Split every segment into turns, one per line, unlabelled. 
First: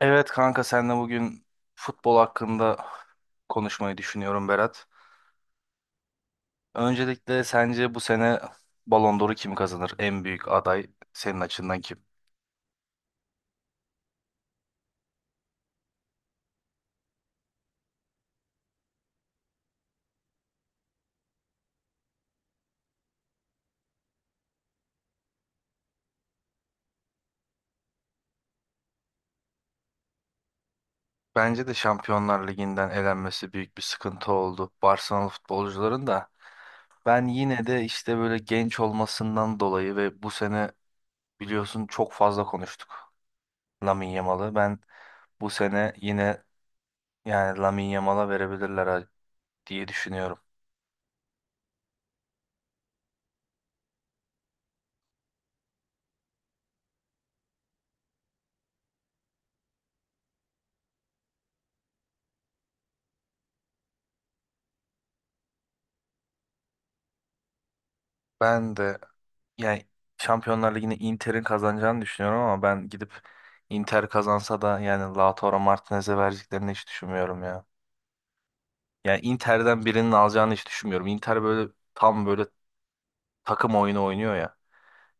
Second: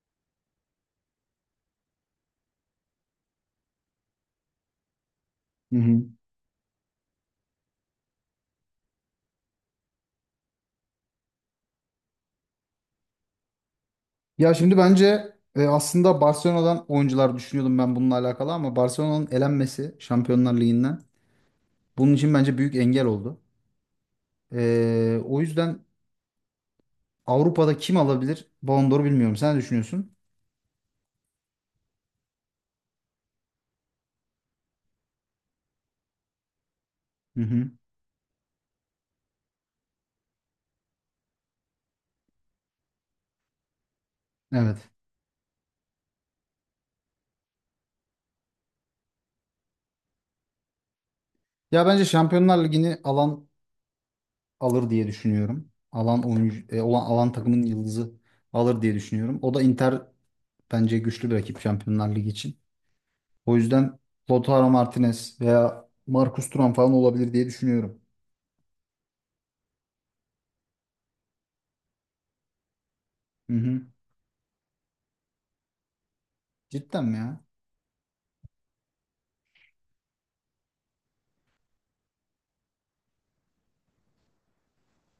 Evet kanka senle bugün futbol hakkında konuşmayı düşünüyorum Berat.
Hı hı.
Öncelikle sence bu sene Ballon d'Or'u kim kazanır? En büyük aday senin açından kim?
Ya şimdi bence aslında Barcelona'dan oyuncular düşünüyordum ben bununla alakalı ama Barcelona'nın elenmesi Şampiyonlar Ligi'nden bunun için bence büyük engel oldu. O yüzden Avrupa'da kim alabilir Ballon d'Or'u, bilmiyorum. Sen ne düşünüyorsun?
Bence de Şampiyonlar Ligi'nden elenmesi büyük bir sıkıntı oldu Barcelona futbolcuların da. Ben
Hı
yine
hı.
de işte böyle genç olmasından dolayı ve bu sene biliyorsun çok fazla konuştuk Lamine Yamal'ı.
Evet.
Ben bu sene yine yani Lamine Yamal'a verebilirler diye düşünüyorum.
Ya bence Şampiyonlar Ligi'ni alan alır diye düşünüyorum. Alan oyuncu olan, alan takımın yıldızı alır diye düşünüyorum. O da Inter, bence güçlü bir rakip Şampiyonlar Ligi için. O yüzden Lautaro Martinez veya Marcus Thuram falan olabilir diye düşünüyorum.
Ben de yani Şampiyonlar Ligi'ni Inter'in kazanacağını düşünüyorum ama ben gidip
Hı hı.
Inter kazansa da yani Lautaro Martinez'e vereceklerini hiç
Cidden mi
düşünmüyorum
ya?
ya. Yani Inter'den birinin alacağını hiç düşünmüyorum. Inter böyle tam böyle takım oyunu oynuyor ya.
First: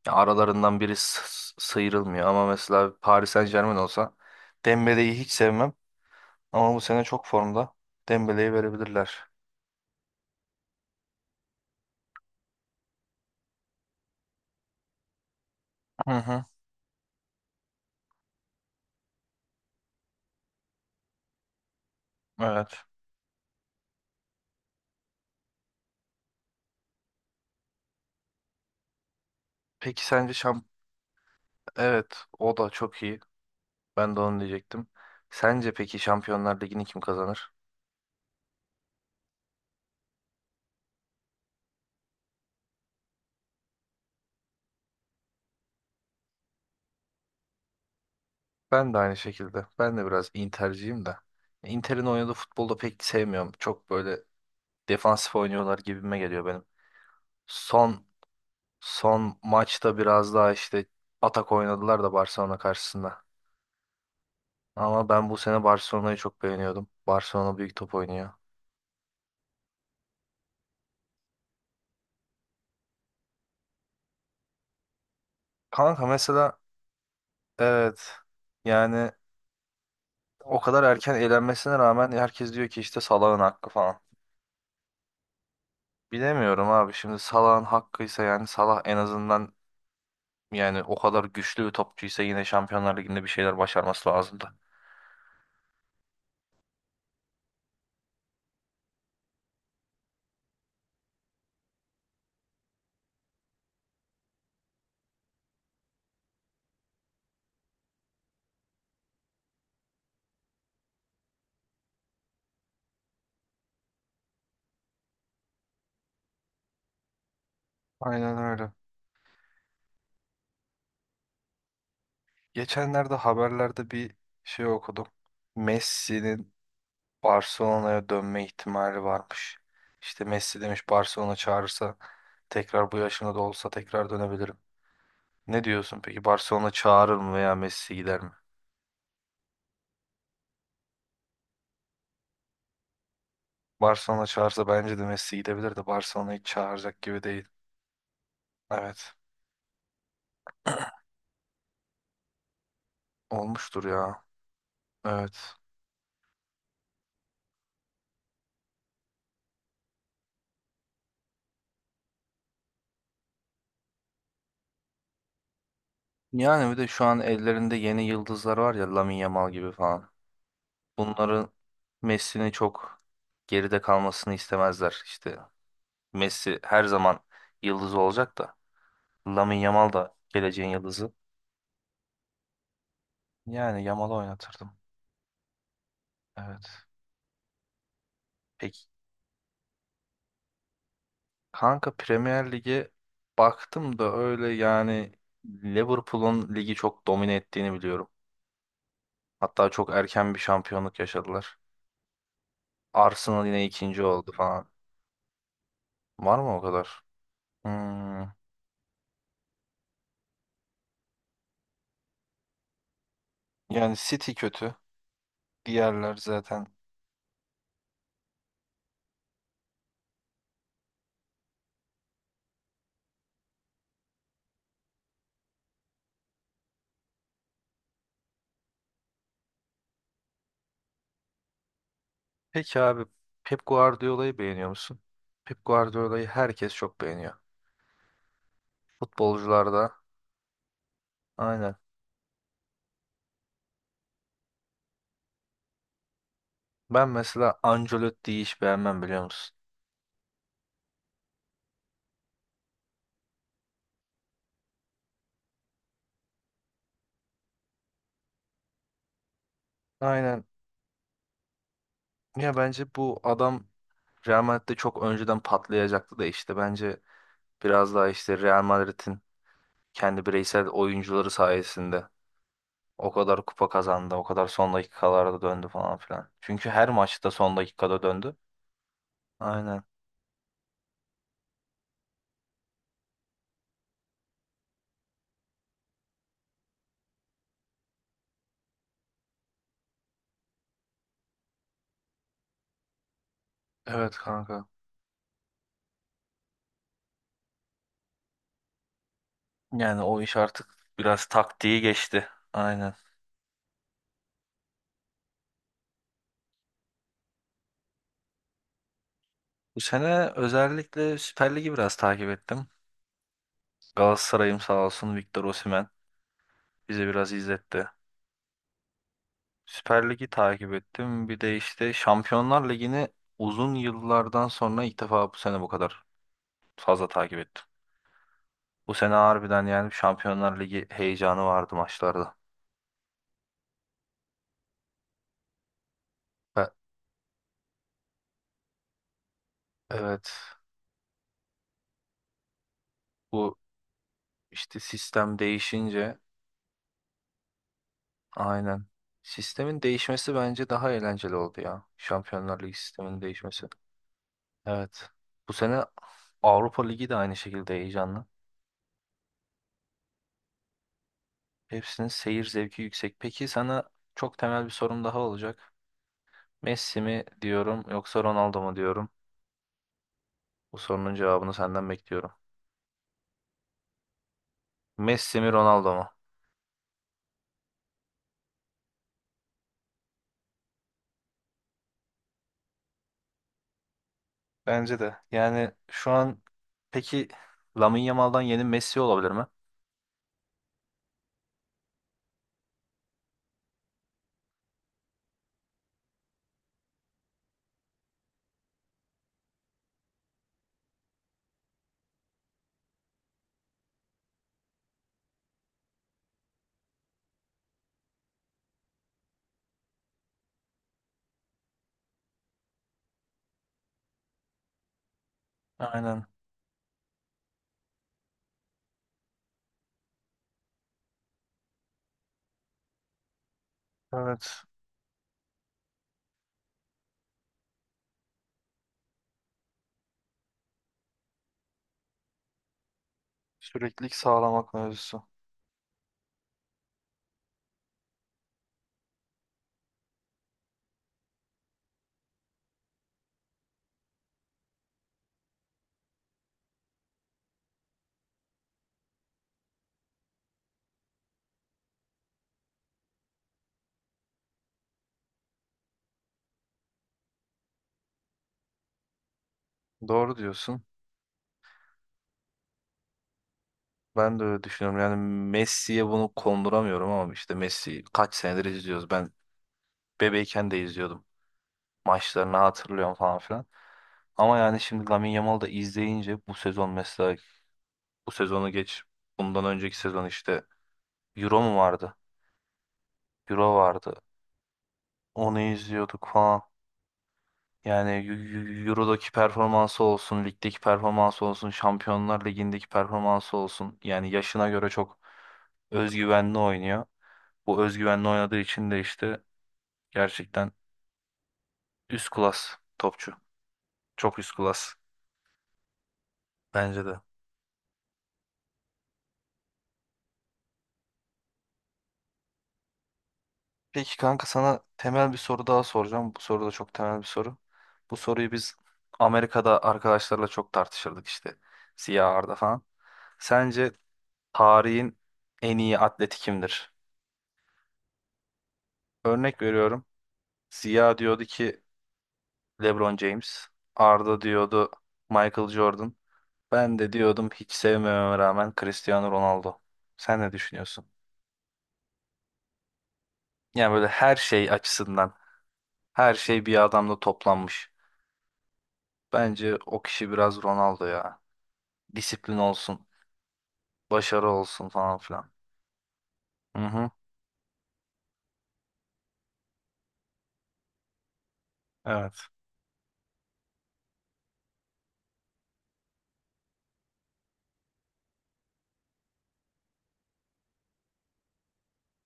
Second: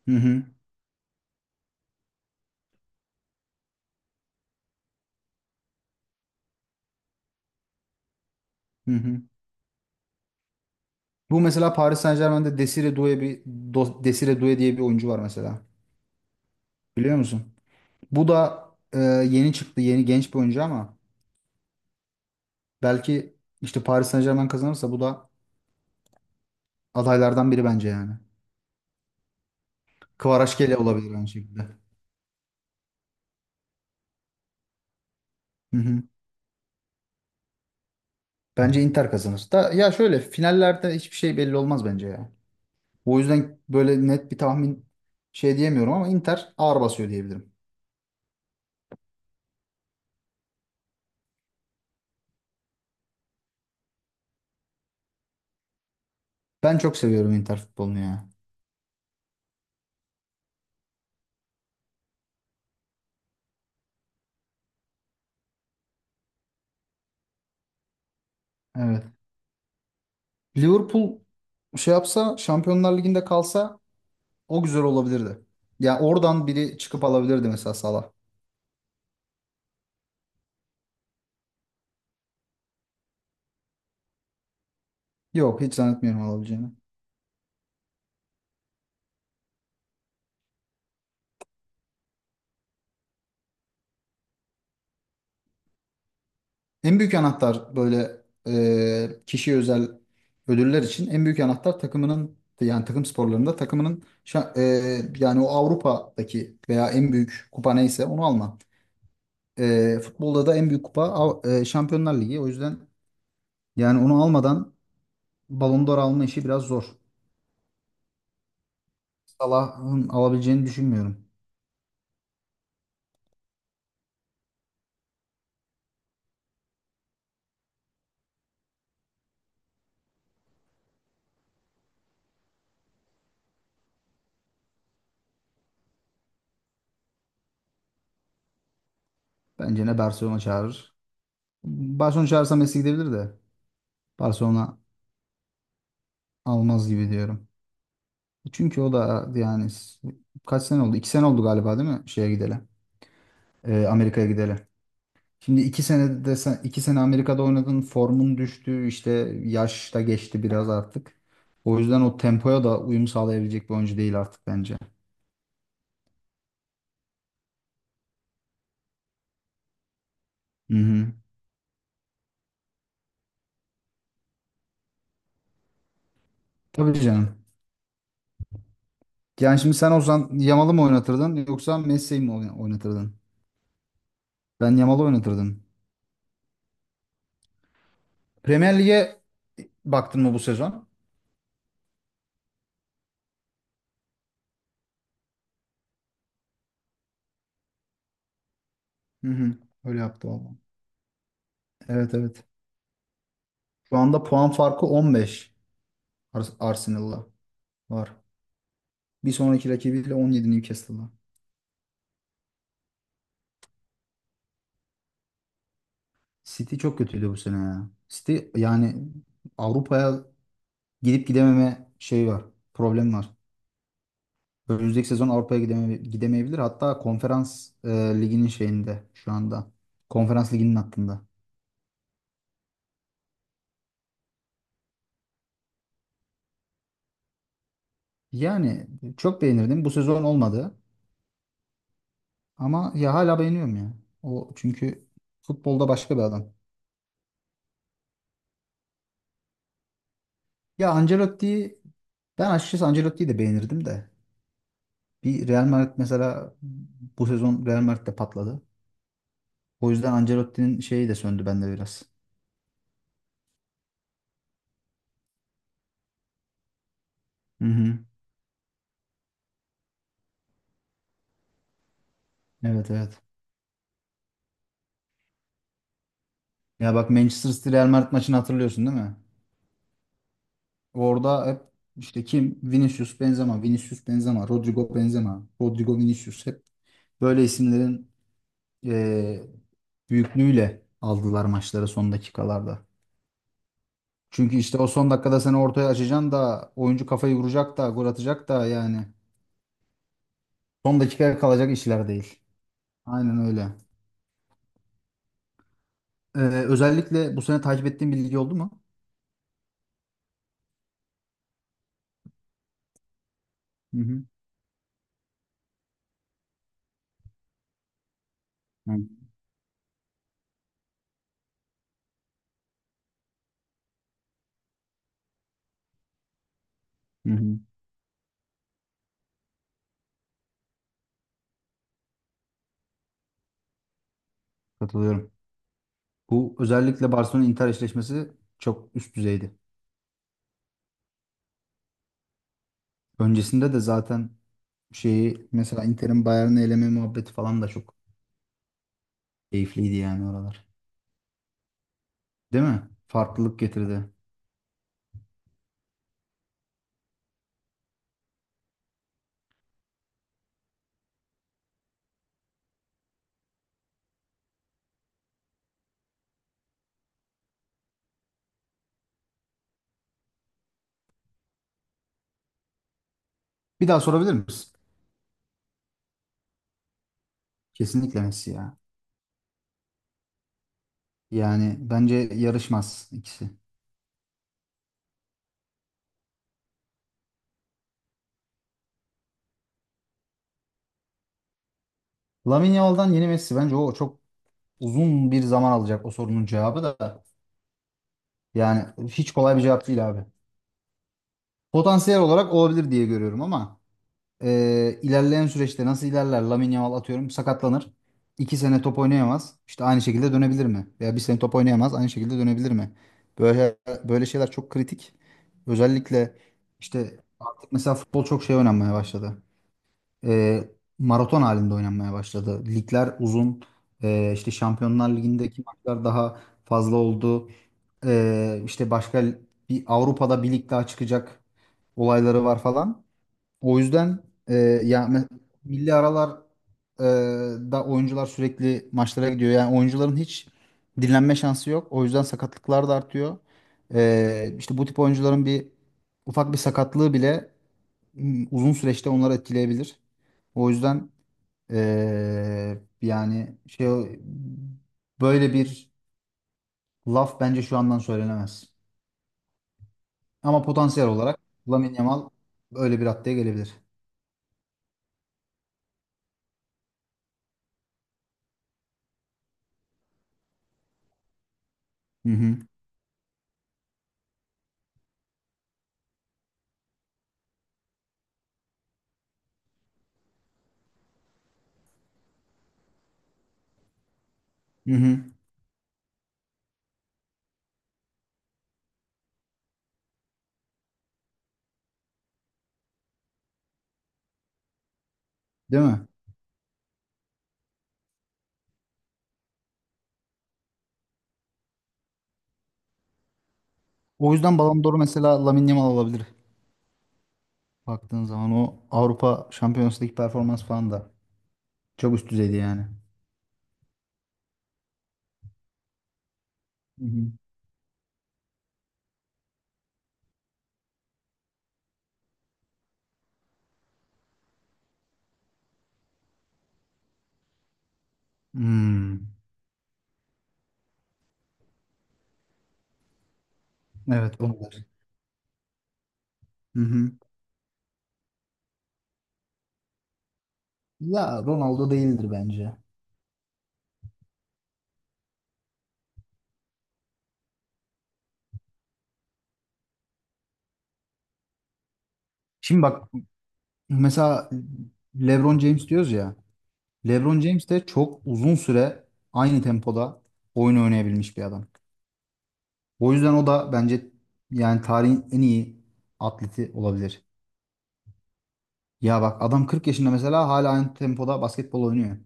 Ya
Hı hı.
aralarından biri sıyrılmıyor ama mesela Paris Saint-Germain olsa Dembele'yi hiç sevmem ama bu sene çok formda. Dembele'yi
Hı hı.
verebilirler.
Bu mesela Paris Saint-Germain'de Desire Doué diye bir oyuncu var mesela.
Hı hı,
Biliyor musun? Bu da yeni çıktı, yeni genç bir oyuncu ama
evet.
belki işte Paris Saint-Germain kazanırsa bu da adaylardan biri bence yani.
Peki sence şamp...
Kvaratskhelia olabilir aynı şekilde.
Evet, o da çok iyi. Ben de onu diyecektim. Sence
Hı
peki
hı.
Şampiyonlar Ligi'ni kim kazanır?
Bence Inter kazanır. Da, ya şöyle finallerde hiçbir şey belli olmaz bence ya. O yüzden böyle net bir tahmin şey diyemiyorum ama Inter ağır basıyor diyebilirim.
Ben de aynı şekilde. Ben de biraz Inter'ciyim de. Inter'in oynadığı futbolda pek sevmiyorum. Çok böyle defansif oynuyorlar gibime geliyor benim.
Ben çok seviyorum Inter futbolunu
Son
ya.
son maçta biraz daha işte atak oynadılar da Barcelona karşısında. Ama ben bu sene Barcelona'yı çok beğeniyordum. Barcelona büyük top oynuyor.
Evet. Liverpool şey yapsa, Şampiyonlar Ligi'nde kalsa, o güzel olabilirdi. Ya
Kanka
oradan
mesela
biri çıkıp alabilirdi, mesela Salah.
evet yani o kadar erken elenmesine rağmen herkes diyor ki işte Salah'ın hakkı falan.
Yok, hiç zannetmiyorum
Bilemiyorum
alabileceğini.
abi şimdi Salah'ın hakkıysa yani Salah en azından yani o kadar güçlü bir topçuysa yine Şampiyonlar Ligi'nde bir şeyler başarması lazımdı.
En büyük anahtar böyle kişiye özel ödüller için en büyük anahtar takımının, yani takım sporlarında takımının yani o Avrupa'daki veya en büyük kupa neyse onu alma. Futbolda da en büyük kupa Şampiyonlar Ligi. O yüzden yani onu almadan Ballon d'Or alma işi biraz zor.
Aynen öyle.
Salah'ın alabileceğini düşünmüyorum.
Geçenlerde haberlerde bir şey okudum. Messi'nin Barcelona'ya dönme ihtimali varmış. İşte Messi demiş Barcelona çağırırsa tekrar bu yaşımda da olsa tekrar dönebilirim. Ne diyorsun peki Barcelona çağırır mı veya Messi gider mi?
Bence ne Barcelona çağırır. Barcelona çağırsa Messi gidebilir de,
Barcelona çağırsa
Barcelona
bence de Messi gidebilir de Barcelona hiç
almaz
çağıracak
gibi
gibi değil.
diyorum. Çünkü o
Evet
da yani kaç sene oldu? 2 sene oldu galiba, değil mi? Şeye gidelim.
olmuştur ya.
Amerika'ya gidelim.
Evet.
Şimdi 2 sene desen, 2 sene Amerika'da oynadın. Formun düştü. İşte yaş da geçti biraz artık. O yüzden o tempoya da uyum sağlayabilecek bir oyuncu değil artık bence.
Yani bir de şu an ellerinde yeni yıldızlar var ya Lamine Yamal gibi falan.
Hı hı.
Bunların Messi'nin çok geride kalmasını istemezler. İşte Messi her
Tabii
zaman
canım.
yıldız olacak da
Yani
Lamine
şimdi sen
Yamal da
olsan
geleceğin
Yamal'ı mı
yıldızı.
oynatırdın yoksa Messi'yi mi oynatırdın?
Yani Yamal'ı oynatırdım.
Ben Yamal'ı oynatırdım.
Evet.
Premier
Peki
Lig'e baktın mı bu sezon?
kanka Premier Lig'e baktım da öyle yani Liverpool'un ligi çok domine ettiğini biliyorum.
Hı hı.
Hatta çok
Öyle yaptı
erken bir
valla.
şampiyonluk yaşadılar.
Evet, evet.
Arsenal yine
Şu
ikinci
anda
oldu
puan
falan.
farkı 15,
Var mı o kadar?
Arsenal'la var.
Hmm.
Bir sonraki rakibiyle 17, Newcastle'la.
Yani City kötü. Diğerler zaten.
City çok kötüydü bu sene ya. City yani Avrupa'ya gidip gidememe şey var. Problem var. Önümüzdeki sezon Avrupa'ya gidemeyebilir. Hatta konferans liginin şeyinde şu anda. Konferans liginin hattında.
Peki abi Pep Guardiola'yı beğeniyor musun? Pep Guardiola'yı herkes çok beğeniyor.
Yani çok
Futbolcularda
beğenirdim. Bu sezon olmadı.
aynen.
Ama ya hala beğeniyorum ya. O çünkü futbolda başka bir adam.
Ben mesela Ancelotti'yi hiç beğenmem biliyor musun?
Ya Ancelotti'yi ben açıkçası Ancelotti'yi de beğenirdim de. Bir Real Madrid mesela bu sezon Real Madrid'de patladı. O yüzden
Aynen.
Ancelotti'nin şeyi de söndü bende biraz.
Ya bence bu adam Real Madrid'de çok önceden patlayacaktı da işte bence
Hı
biraz
hı.
daha işte Real Madrid'in kendi bireysel oyuncuları sayesinde
Evet,
o
evet.
kadar kupa kazandı, o kadar son dakikalarda döndü falan filan. Çünkü her
Ya bak,
maçta
Manchester
son
City Real
dakikada
Madrid
döndü.
maçını hatırlıyorsun değil mi?
Aynen.
Orada hep işte kim? Vinicius Benzema, Vinicius Benzema, Rodrigo Benzema, Rodrigo Vinicius, hep böyle isimlerin eee büyüklüğüyle aldılar maçları son dakikalarda.
Evet
Çünkü
kanka.
işte o son dakikada seni ortaya açacaksın da oyuncu kafayı vuracak da gol atacak da, yani
Yani o iş artık
son
biraz
dakikaya kalacak
taktiği
işler
geçti.
değil.
Aynen.
Aynen öyle. Ee, Özellikle bu sene takip ettiğin bir lig oldu mu?
Bu sene özellikle Süper Lig'i biraz takip ettim.
Hı hı.
Galatasaray'ım sağ olsun Victor Osimhen bize biraz izletti.
Hı
Süper Lig'i takip ettim. Bir de işte Şampiyonlar Ligi'ni uzun yıllardan sonra ilk defa bu sene bu kadar fazla
hı.
takip
Hı.
ettim. Bu sene harbiden yani Şampiyonlar Ligi heyecanı vardı maçlarda.
Katılıyorum. Bu
Ve-
özellikle Barcelona Inter eşleşmesi çok üst düzeydi.
Evet. Bu
Öncesinde de zaten
işte sistem
şeyi mesela
değişince
Inter'in Bayern'i eleme muhabbeti falan da çok
aynen. Sistemin
keyifliydi, yani
değişmesi
oralar.
bence daha eğlenceli oldu ya. Şampiyonlar
Değil
Ligi
mi?
sisteminin
Farklılık
değişmesi.
getirdi.
Evet. Bu sene Avrupa Ligi de aynı şekilde heyecanlı. Hepsinin seyir zevki yüksek. Peki sana çok temel bir sorum daha olacak. Messi mi diyorum yoksa Ronaldo mu diyorum? Bu sorunun cevabını senden bekliyorum.
Bir daha sorabilir misin?
Messi mi Ronaldo mu?
Kesinlikle Messi ya. Yani bence yarışmaz ikisi.
Bence de. Yani şu an peki Lamine Yamal'dan yeni Messi olabilir mi?
Lamine Yamal'dan yeni Messi, bence o çok uzun bir zaman alacak, o sorunun cevabı da. Yani hiç kolay bir cevap değil abi. Potansiyel olarak olabilir diye görüyorum ama ilerleyen süreçte nasıl ilerler? Lamine Yamal atıyorum sakatlanır. 2 sene top oynayamaz. İşte aynı şekilde dönebilir mi? Veya bir sene top oynayamaz, aynı şekilde dönebilir mi? Böyle böyle şeyler çok kritik.
Aynen.
Özellikle işte artık mesela futbol çok şey oynanmaya başladı. e, Maraton halinde oynanmaya başladı. Ligler uzun. İşte
Evet.
Şampiyonlar Ligi'ndeki maçlar daha fazla oldu. İşte başka bir Avrupa'da bir lig daha çıkacak olayları var falan. O
Süreklilik
yüzden
sağlamak
ya
mevzusu.
milli aralar e, da oyuncular sürekli maçlara gidiyor. Yani oyuncuların hiç dinlenme şansı yok. O yüzden sakatlıklar da artıyor. İşte bu tip oyuncuların bir ufak bir sakatlığı bile uzun süreçte onları etkileyebilir. O yüzden yani şey, böyle bir laf bence şu andan söylenemez.
Doğru
Ama
diyorsun.
potansiyel olarak Lamine Yamal öyle bir raddeye gelebilir.
Ben de öyle düşünüyorum. Yani Messi'ye bunu konduramıyorum ama işte Messi kaç senedir izliyoruz. Ben bebeyken de izliyordum.
Hı
Maçlarını
hı.
hatırlıyorum falan filan. Ama yani şimdi Lamine Yamal'ı da izleyince bu sezon mesela bu sezonu geç. Bundan önceki sezon işte Euro mu vardı? Euro vardı.
Hı hı.
Onu izliyorduk falan. Yani Euro'daki performansı olsun, ligdeki performansı olsun, Şampiyonlar Ligi'ndeki performansı olsun. Yani yaşına göre çok
Değil mi?
özgüvenli oynuyor. Bu özgüvenle oynadığı için de işte gerçekten üst klas topçu.
O
Çok üst
yüzden Ballon
klas
d'Or'u mesela Lamine Yamal alabilir.
bence de.
Baktığın zaman o Avrupa Şampiyonası Ligi performans falan da çok üst düzeydi yani.
Peki kanka sana temel bir soru daha soracağım. Bu soru da çok
Hı
temel bir
hı.
soru. Bu soruyu biz Amerika'da arkadaşlarla çok tartışırdık işte. Siyah Arda falan. Sence tarihin en iyi atleti kimdir?
Hmm.
Örnek veriyorum. Ziya diyordu ki LeBron James. Arda
Evet, onu var.
diyordu Michael Jordan.
Hı
Ben
hı.
de diyordum hiç sevmememe rağmen Cristiano Ronaldo. Sen ne düşünüyorsun?
Ya Ronaldo değildir bence.
Yani böyle her şey açısından her şey bir adamda toplanmış. Bence o kişi biraz Ronaldo ya. Disiplin
Şimdi
olsun,
bak,
başarı
mesela
olsun falan filan.
LeBron James diyoruz ya.
Hı hı.
LeBron James de çok uzun süre aynı tempoda oyun oynayabilmiş bir adam.
Evet.
O yüzden o da bence yani tarihin en iyi atleti olabilir. Ya bak, adam 40 yaşında mesela, hala aynı tempoda basketbol oynuyor.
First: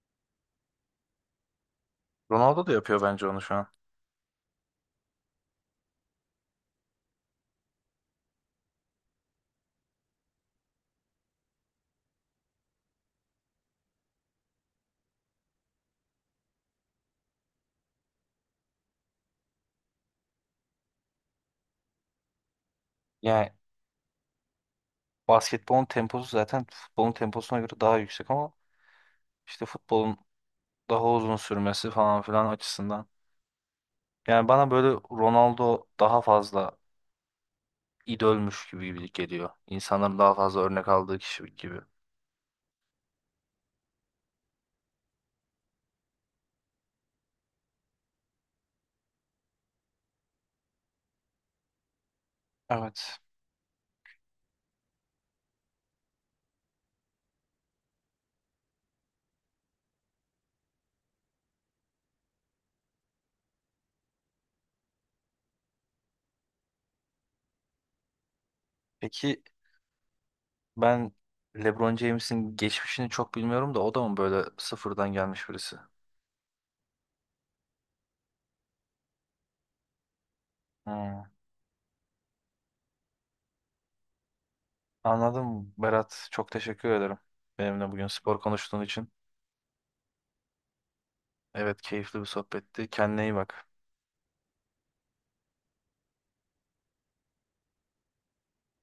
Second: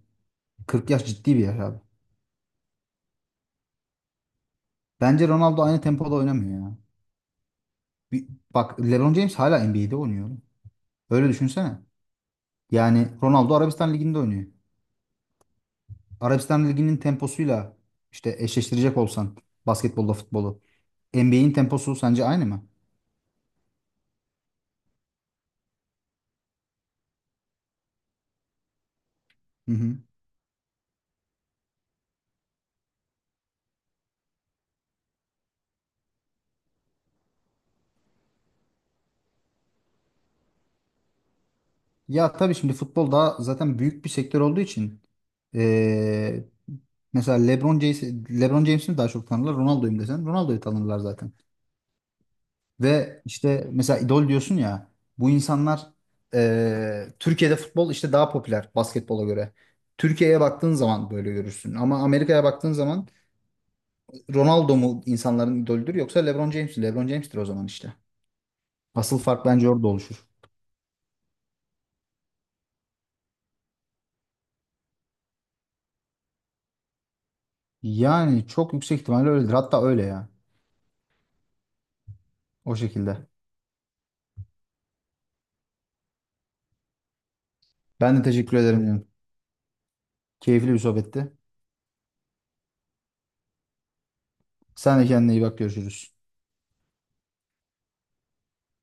40 yaş ciddi bir yaş abi.
Ronaldo da yapıyor bence onu şu an.
Bence Ronaldo aynı tempoda oynamıyor ya. Bir- Bak, LeBron James hala NBA'de oynuyor. Öyle düşünsene. Yani Ronaldo Arabistan Ligi'nde oynuyor. Arabistan Ligi'nin temposuyla işte eşleştirecek olsan basketbolla futbolu, NBA'in temposu sence aynı mı?
Yani basketbolun temposu zaten futbolun temposuna göre daha yüksek ama işte
Hı hı.
futbolun daha uzun sürmesi falan filan açısından. Yani bana böyle Ronaldo daha fazla idolmüş gibi geliyor. İnsanların daha fazla örnek aldığı kişi gibi.
Ya tabii şimdi futbol daha zaten büyük bir sektör olduğu için ee, mesela LeBron James'i daha çok tanırlar. Ronaldo'yum desen Ronaldo'yu tanırlar zaten.
Evet.
Ve işte mesela idol diyorsun ya, bu insanlar Türkiye'de futbol işte daha popüler basketbola göre. Türkiye'ye baktığın zaman böyle görürsün. Ama Amerika'ya baktığın zaman Ronaldo mu insanların idolüdür yoksa LeBron James mi? LeBron James'tir o zaman işte. Asıl
Peki
fark bence orada oluşur.
ben LeBron James'in geçmişini çok bilmiyorum da o da mı böyle sıfırdan gelmiş birisi?
Yani çok yüksek ihtimalle öyledir. Hatta öyle ya.
Hmm.
O şekilde.
Anladım Berat. Çok teşekkür ederim benimle bugün
Ben de
spor
teşekkür ederim,
konuştuğun
canım.
için.
Keyifli bir sohbetti.
Evet keyifli bir sohbetti. Kendine iyi bak.
Sen de kendine iyi bak. Görüşürüz.